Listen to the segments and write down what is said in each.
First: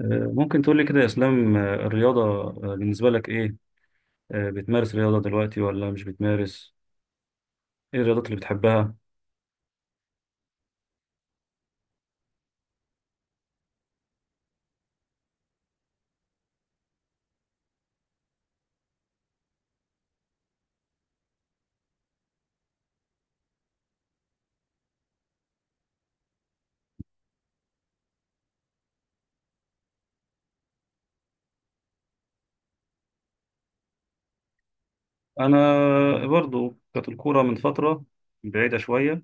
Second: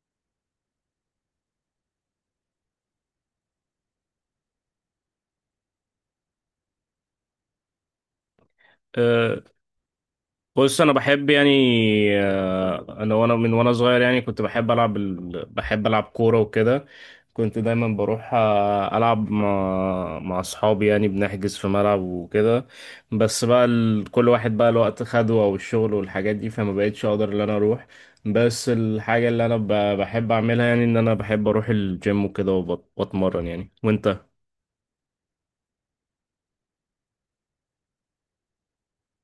ممكن تقول لي كده يا اسلام، الرياضة، بالنسبة لك ايه؟ بتمارس رياضة دلوقتي ولا مش بتمارس؟ ايه الرياضات اللي بتحبها؟ أه، بص انا بحب يعني انا من وانا صغير يعني كنت بحب العب ال... بحب العب كوره وكده. كنت دايما بروح العب مع اصحابي يعني بنحجز في ملعب وكده. بس بقى كل واحد بقى الوقت خده او الشغل والحاجات دي، فما بقتش اقدر ان انا اروح. بس الحاجه اللي انا بحب اعملها يعني ان انا بحب اروح الجيم وكده واتمرن يعني، وانت؟ انا برضو كانت الكورة من فترة بعيدة شوية،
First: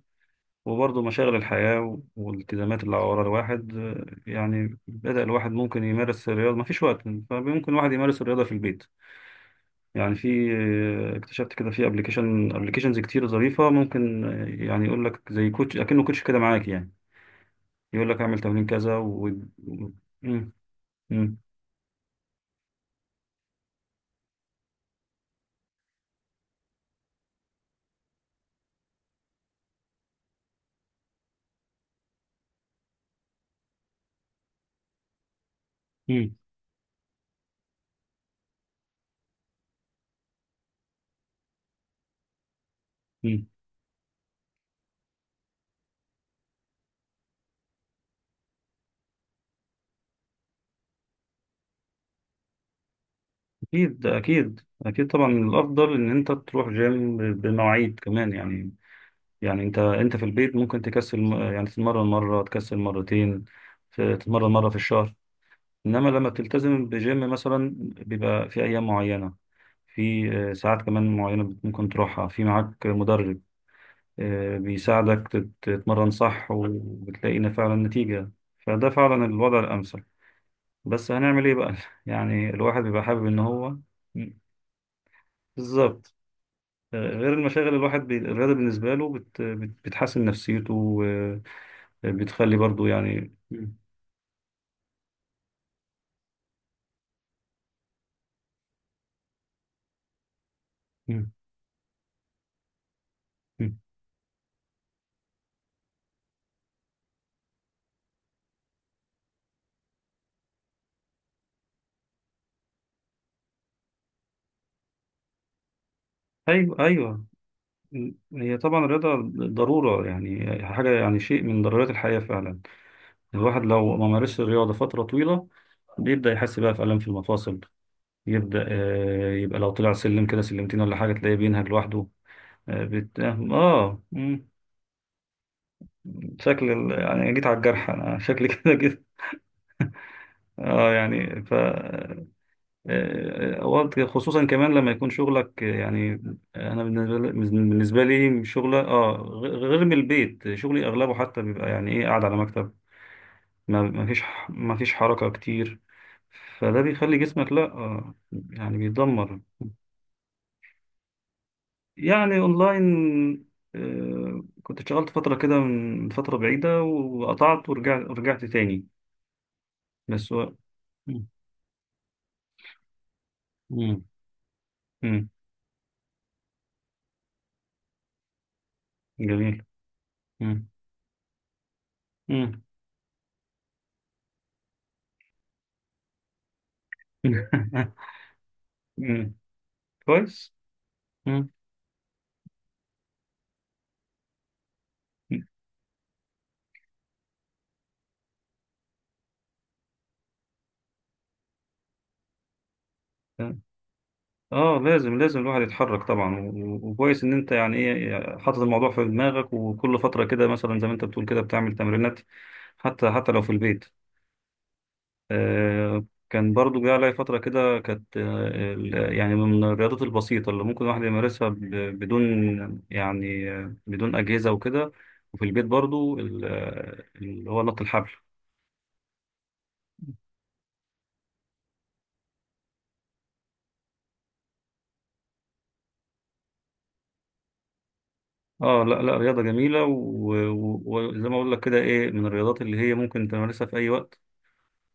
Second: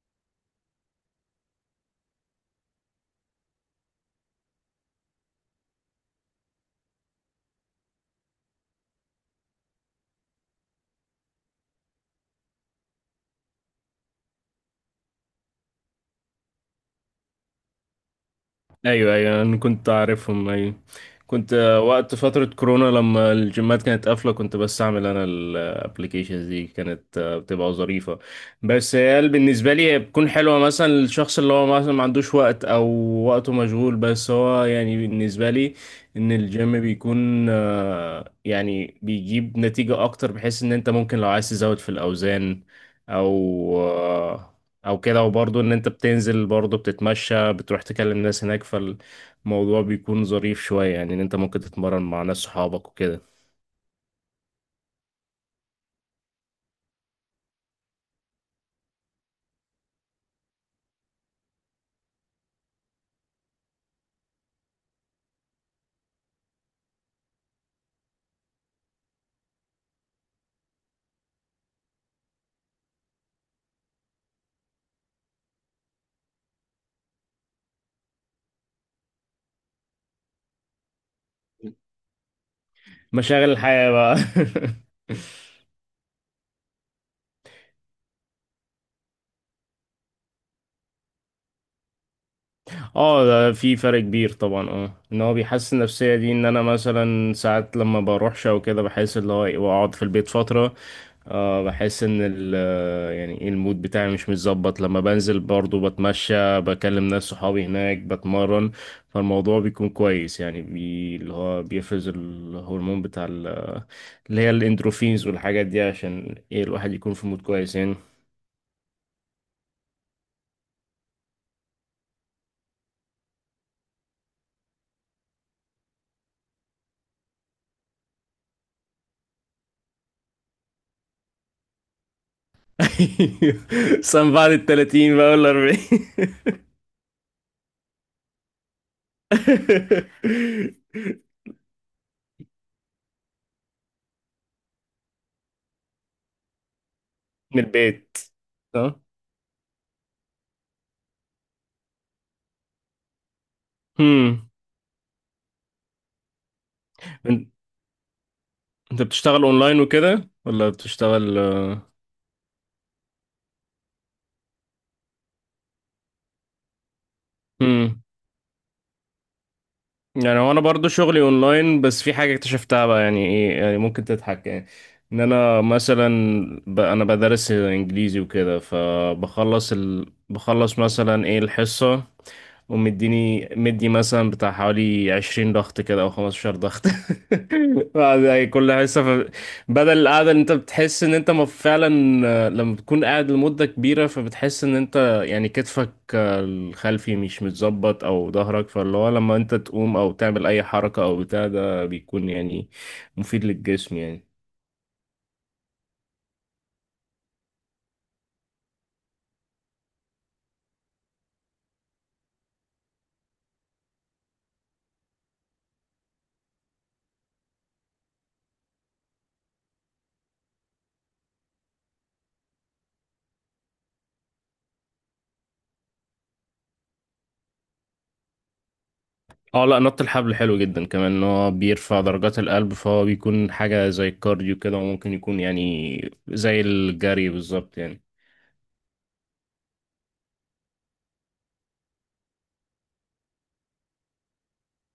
وبرضو مشاغل الحياة والالتزامات اللي على ورا الواحد، يعني بدأ الواحد ممكن يمارس الرياضة، مفيش وقت. فممكن الواحد يمارس الرياضة في البيت. يعني في، اكتشفت كده في ابلكيشنز كتير ظريفة، ممكن يعني يقول لك زي كوتش اكنه كوتش كده معاك، يعني يقول لك اعمل تمرين كذا ايوه ايوه، انا كنت عارفهم، مم. ايوه. مم. كنت وقت فترة كورونا لما الجيمات كانت قافلة كنت بستعمل انا الابليكيشنز دي، كانت بتبقى ظريفة. بس هي بالنسبة لي هي بتكون حلوة مثلا للشخص اللي هو مثلا ما عندوش وقت او وقته مشغول، بس هو يعني بالنسبة لي ان مم. الجيم بيكون يعني بيجيب نتيجة اكتر، بحيث ان انت ممكن لو عايز تزود في الاوزان او مم. آه، او كده. وبرضه ان انت بتنزل برضه بتتمشى بتروح تكلم ناس هناك، فالموضوع بيكون ظريف شوية يعني ان انت ممكن تتمرن مع ناس صحابك وكده. اكيد اكيد اكيد، طبعا الافضل ان انت تروح جيم بمواعيد كمان، يعني. يعني انت في البيت ممكن تكسل، يعني تتمرن مره، تكسل مرتين. تتمرن مره في الشهر. انما لما بتلتزم بجيم مثلا، بيبقى في ايام معينه. في ساعات كمان معينه، ممكن تروحها، في معاك مدرب. بيساعدك تتمرن صح، وبتلاقي إن فعلا نتيجه. فده فعلا الوضع الامثل. بس هنعمل ايه بقى؟ يعني الواحد بيبقى حابب ان مشاغل هو. الحياة بقى. بالظبط. غير المشاغل، الواحد الرياضة بالنسبة له بتحسن نفسيته. وبتخلي برضو اه يعني. ده مم. في فرق كبير طبعا، اه ان هو بيحسن النفسيه دي، ان انا مثلا ساعات لما بروحش او كده بحس اللي هو إيه، واقعد في البيت فتره. مم. بحس ان ال آه، يعني إيه، مم. المود بتاعي مش متظبط. لما بنزل برضو بتمشى بكلم ناس صحابي هناك بتمرن، فالموضوع بيكون كويس يعني بي اللي هو بيفرز الهرمون بتاع اللي هي الاندروفينز والحاجات دي عشان ايه ايوه، الواحد يكون ايوه. في مود كويس يعني. هي طبعا الرياضة ضرورة، يعني حاجة، يعني شيء من ضرورات الحياة فعلا. الواحد لو ما مارسش الرياضة فترة طويلة، بيبدأ يحس بقى في ألم في المفاصل. يبدأ يبقى لو طلع سلم كده، سلمتين ولا حاجة، تلاقيه بينهج لوحده. آه بت... اه آه، سنة مم. بعد التلاتين بقى ولا 40. يعني أنا جيت على الجرح، انا شكلي كده جيت. اه يعني اوقات خصوصا كمان لما يكون شغلك، يعني. انا بالنسبه لي من بالنسبه البيت. لي شغله، اه. غير من البيت، شغلي اغلبه حتى بيبقى يعني ايه قاعد على مكتب. ما ما فيش هم. ح- ما فيش حركه كتير. فده بيخلي جسمك لا، يعني انت بيتدمر. بتشتغل اونلاين وكده ولا بتشتغل يعني اونلاين. كنت اشتغلت فترة كده من فترة بعيدة، وقطعت هم؟ ورجعت تاني. بس يعني هو هو. انا برضو شغلي اونلاين، بس في حاجه اكتشفتها بقى يعني ايه، يعني مم. ممكن تضحك يعني. ان مم. انا مثلا انا بدرس انجليزي وكده، جميل. فبخلص مم. بخلص مثلا ايه الحصه، مم. ومديني مثلا بتاع حوالي 20 ضغط كده او 15 ضغط. بعد يعني كل حصة ف... مم. بدل القعدة اللي انت كويس. بتحس ان انت مم. فعلا لما بتكون قاعد لمدة كبيرة، فبتحس ان انت يعني كتفك الخلفي مش متظبط او ظهرك، فاللي هو لما انت تقوم او تعمل اي حركة او بتاع ده بيكون يعني مفيد للجسم يعني. اه، لازم لازم الواحد يتحرك طبعا، وكويس ان انت يعني ايه حاطط الموضوع في دماغك، وكل فتره كده مثلا زي ما انت بتقول كده بتعمل تمرينات. حتى حتى لو في البيت. كان برضو جه عليا فتره كده، كانت. آه يعني من الرياضات البسيطه اللي ممكن الواحد يمارسها بدون، يعني بدون اجهزه وكده. وفي البيت برضو، اللي هو نط الحبل. اه لا، نط الحبل حلو جدا كمان، ان هو بيرفع درجات القلب، فهو بيكون حاجة زي الكارديو كده وممكن يكون يعني زي الجري بالظبط يعني. اه، لا لا رياضة جميلة، وزي ما اقول لك كده، ايه من الرياضات اللي هي ممكن تمارسها في اي وقت.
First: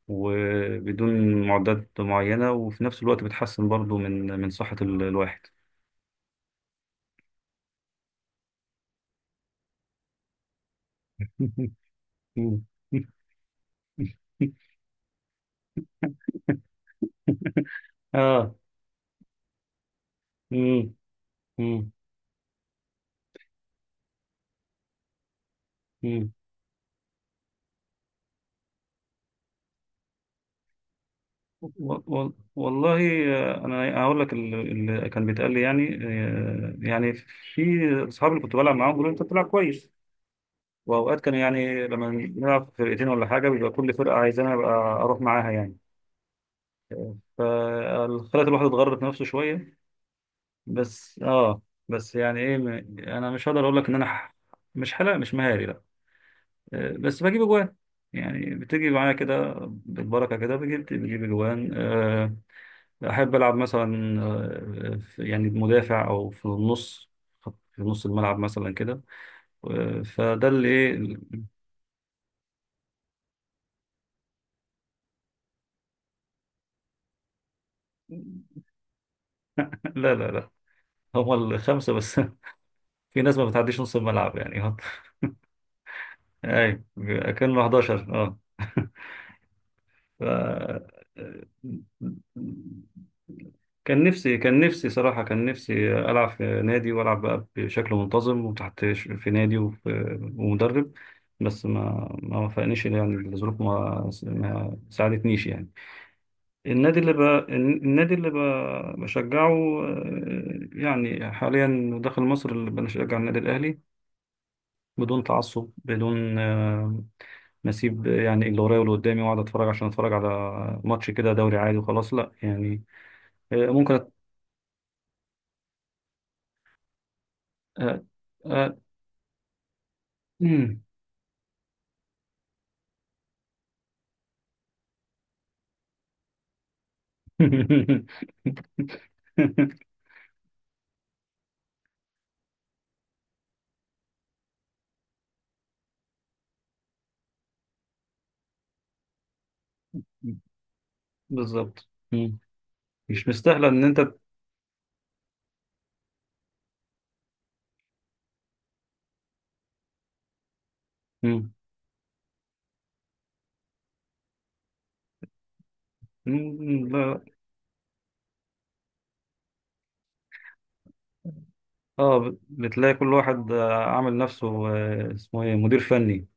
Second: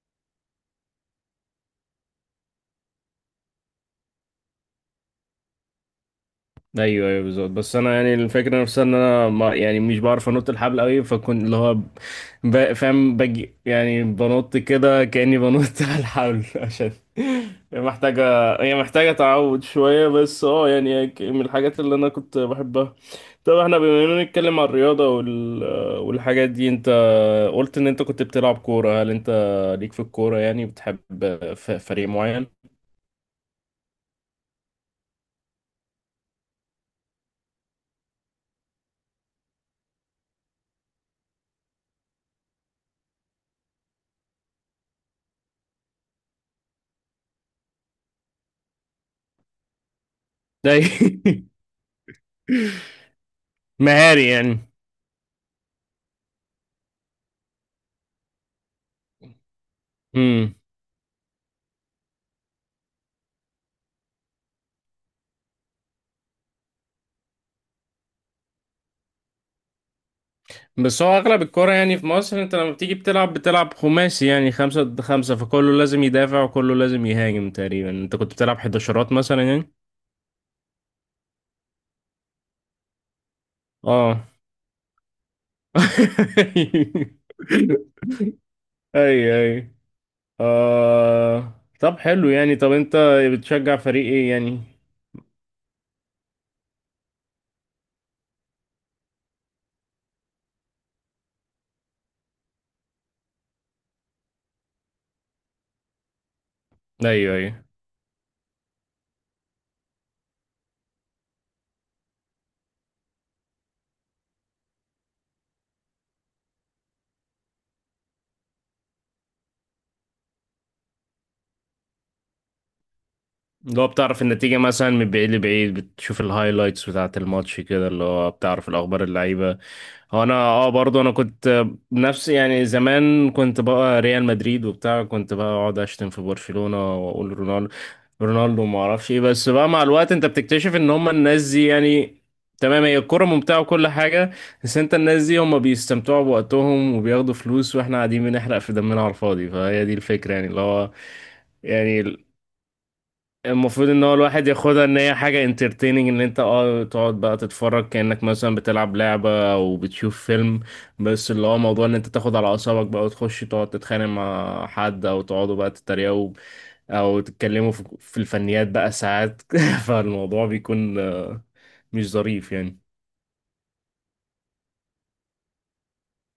وبدون معدات معينة، وفي نفس الوقت بتحسن برضو من صحة الواحد. ايوه ايوه بالظبط. بس انا يعني الفكره نفسها ان انا ما يعني مش بعرف انط الحبل قوي، فكنت اللي هو فاهم، بجي يعني بنط كده كاني بنط على الحبل، عشان هي محتاجه اه. هي محتاجه تعود شويه. بس اه مم. يعني هي ك- من الحاجات مم. اللي انا كنت بحبها. طب احنا بما اننا نتكلم عن الرياضه مم. والحاجات دي، انت قلت ان انت كنت بتلعب كوره، هل انت ليك في الكوره يعني بتحب فريق معين؟ والله، انا هقول لك اللي كان بيتقال لي، يعني يعني، في. اصحابي اللي كنت بلعب معاهم بيقولوا انت بتلعب كويس. واوقات كان يعني لما نلعب فرقتين ولا حاجه، بيبقى كل فرقه عايزاني ابقى اروح معاها، يعني. فخلت الواحد يتغرب في نفسه شوية. ده بس اه. بس يعني ايه، انا مش هقدر اقول لك ان انا مهاري يعني. مش مهاري، لا. بس بجيب اجوان. يعني بتيجي معايا كده بالبركة كده، بجيب اجوان. احب العب مثلا، يعني بمدافع او في النص، في نص الملعب مثلا كده. فده اللي بس ايه. هو اغلب الكرة يعني في مصر انت لما بتيجي بتلعب، بتلعب خماسي يعني 5 ضد 5، فكله لازم يدافع وكله لازم يهاجم تقريبا. انت كنت بتلعب حداشرات مثلا يعني؟ لا لا لا، هما الخمسة بس. في ناس ما بتعديش نص اه. الملعب، يعني. اي. كانوا 11، اه. اي اي. ف... آه... طب حلو يعني، طب انت بتشجع كان فريق ايه نفسي كان يعني؟ نفسي صراحة، كان نفسي ألعب في نادي، وألعب بقى بشكل منتظم وتحت في نادي، وفي. ومدرب. بس ما وفقنيش، يعني الظروف ما ساعدتنيش، يعني. النادي اللي ب... ايوه ايوه، النادي اللي بشجعه. يعني حاليا داخل مصر، اللي بنشجع النادي الأهلي. بدون تعصب، بدون نسيب، يعني اللي ورايا واللي قدامي، واقعد اتفرج، عشان اتفرج على ماتش كده، دوري عادي وخلاص، لا يعني. اللي هو ممكن أت... بتعرف النتيجة مثلا من بعيد لبعيد، بتشوف الهايلايتس بتاعة الماتش كده، آه، اللي هو بتعرف آه، الأخبار اللعيبة. هو أنا اه مم. برضه أنا كنت نفسي يعني زمان كنت بقى ريال مدريد وبتاع، كنت بقى أقعد أشتم في برشلونة وأقول رونالدو رونالدو ما أعرفش إيه. بس بقى مع الوقت أنت بتكتشف إن هما الناس دي يعني، تمام هي الكرة ممتعة وكل حاجة، بس أنت الناس دي هما بيستمتعوا بوقتهم وبياخدوا فلوس وإحنا قاعدين بنحرق في دمنا على الفاضي. فهي دي الفكرة يعني اللي هو بالظبط. يعني مم. مش مستاهله ان المفروض انت. ان هو الواحد ياخدها ان هي حاجة انترتيننج، ان انت اه تقعد بقى تتفرج كأنك مثلا بتلعب لعبة او بتشوف فيلم. بس اللي مم. هو موضوع ان انت تاخد على اعصابك بقى وتخش تقعد تتخانق مع حد، او تقعدوا بقى تتريقوا، مم، او لا. تتكلموا في الفنيات بقى ساعات فالموضوع بيكون مش اه، ظريف يعني. بتلاقي كل واحد عامل نفسه، اسمه ايه مدير فني.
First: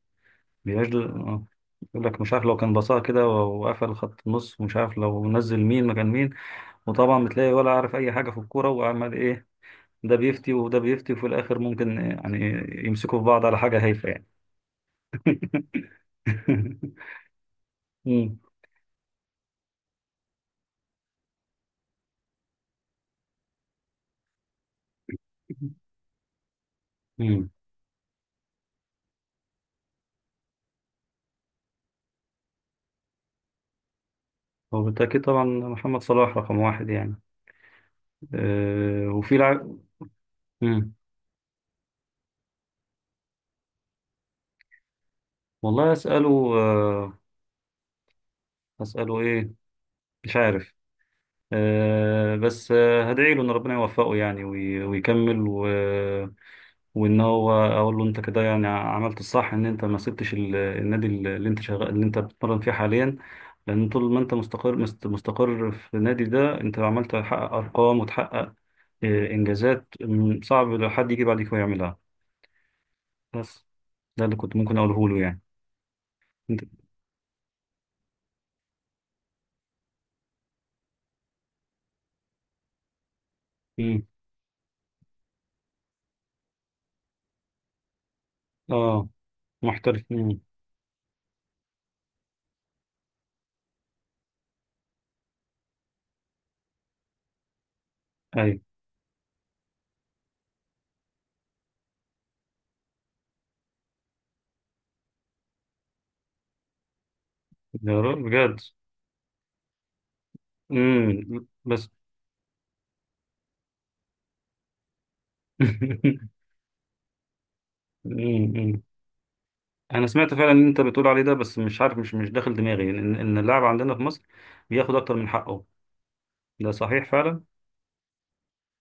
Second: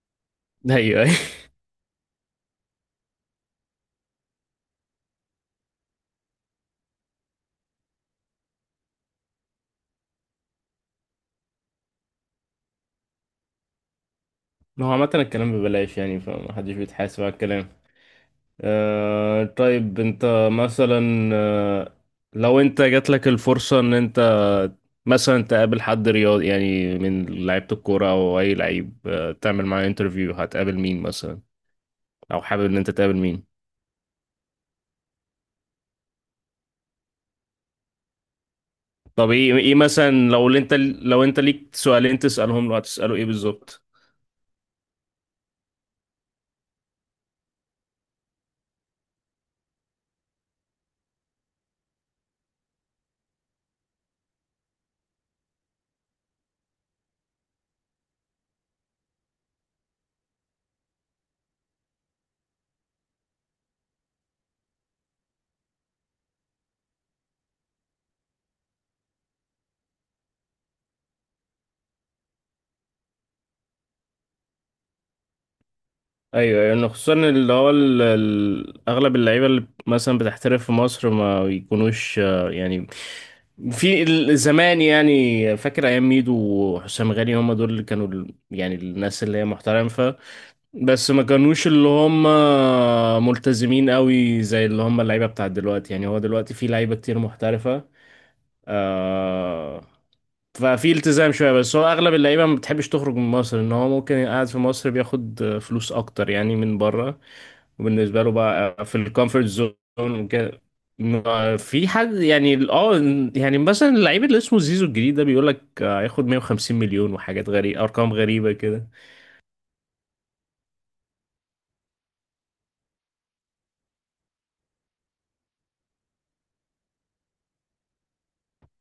بيعيش. ايوه ايوه، يقول لك مش عارف لو كان بصاها كده وقفل خط النص، ومش عارف لو نزل مين مكان مين. وطبعا بتلاقي ولا عارف اي حاجه في الكوره، وعمال ايه. ده بيفتي وده بيفتي، وفي الآخر ممكن يعني يمسكوا في بعض على حاجة هايفة، يعني. هو عامة الكلام ببلاش يعني، فمحدش بيتحاسب على الكلام. مم. طيب انت مثلا لو انت جات لك الفرصة ان انت مثلا تقابل حد رياضي يعني من مم. لعيبة الكورة او اي لعيب، آه تعمل معاه انترفيو، هتقابل مين مثلا او حابب ان انت تقابل مين؟ هو بالتأكيد طبعا محمد صلاح رقم واحد، يعني. أه، طب وفي ايه ايه لعب. مثلا، لو انت مم. لو انت ليك سؤالين تسألهم له، هتسأله ايه بالظبط؟ والله أسأله، أسأله إيه؟ مش عارف. أه، بس هدعي له إن ربنا يوفقه يعني، ويكمل وإن هو أقول له، أنت كده يعني عملت الصح، إن أنت ما سبتش النادي اللي أنت شغال، اللي أنت بتتمرن فيه حاليا. لأن طول ما أنت مستقر، مستقر في النادي ده، أنت عمال تحقق أرقام وتحقق إنجازات، صعب لو حد يجي بعدك ويعملها. بس ده اللي كنت ممكن أقوله له، يعني. أنت. ايوه يعني خصوصا اللي هو اغلب اللعيبه اللي مثلا بتحترف في مصر ما بيكونوش يعني مم. في زمان يعني فاكر ايام ميدو وحسام غالي، هم دول اللي كانوا يعني آه الناس اللي هي محترف. محترفه. مم. بس ما كانوش اللي هم ملتزمين قوي زي اللي هم اللعيبه بتاعت دلوقتي يعني. هو دلوقتي في لعيبه كتير محترفه، أيوة. آه ففي التزام شويه. بس هو اغلب اللعيبه ما بتحبش تخرج من مصر، ان هو ممكن قاعد في مصر بياخد فلوس اكتر يعني من بره، يا رب وبالنسبه له بجد. بقى في الكومفورت زون وكده. مم. ما في بس. حد يعني يعني مثلا اللعيب اللي اسمه زيزو الجديد ده بيقول لك هياخد 150 مليون، وحاجات غريبه، ارقام مم. غريبه مم. كده. أنا سمعت فعلا إن أنت بتقول عليه ده، بس مش عارف، مش داخل دماغي إن اللاعب عندنا في مصر بياخد أكتر من حقه. ده صحيح فعلا.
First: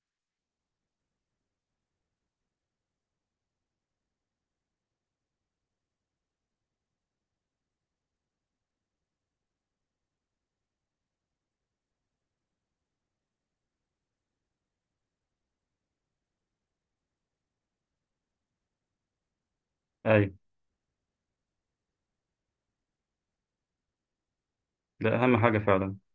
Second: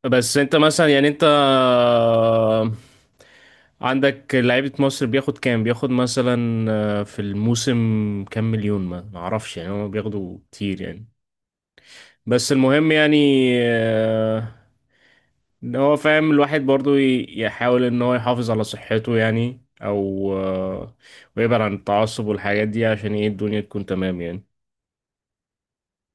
بس انت مثلا يعني انت عندك لعيبه مصر بياخد كام، بياخد مثلا في الموسم كام مليون؟ ما اعرفش يعني، هم بياخدوا كتير يعني. بس المهم يعني آه، ان هو فاهم الواحد برضو يحاول ان هو يحافظ على صحته يعني أيوة. او آه، ويبعد عن التعصب والحاجات دي عشان ايه الدنيا تكون تمام يعني. ده أهم حاجة فعلا.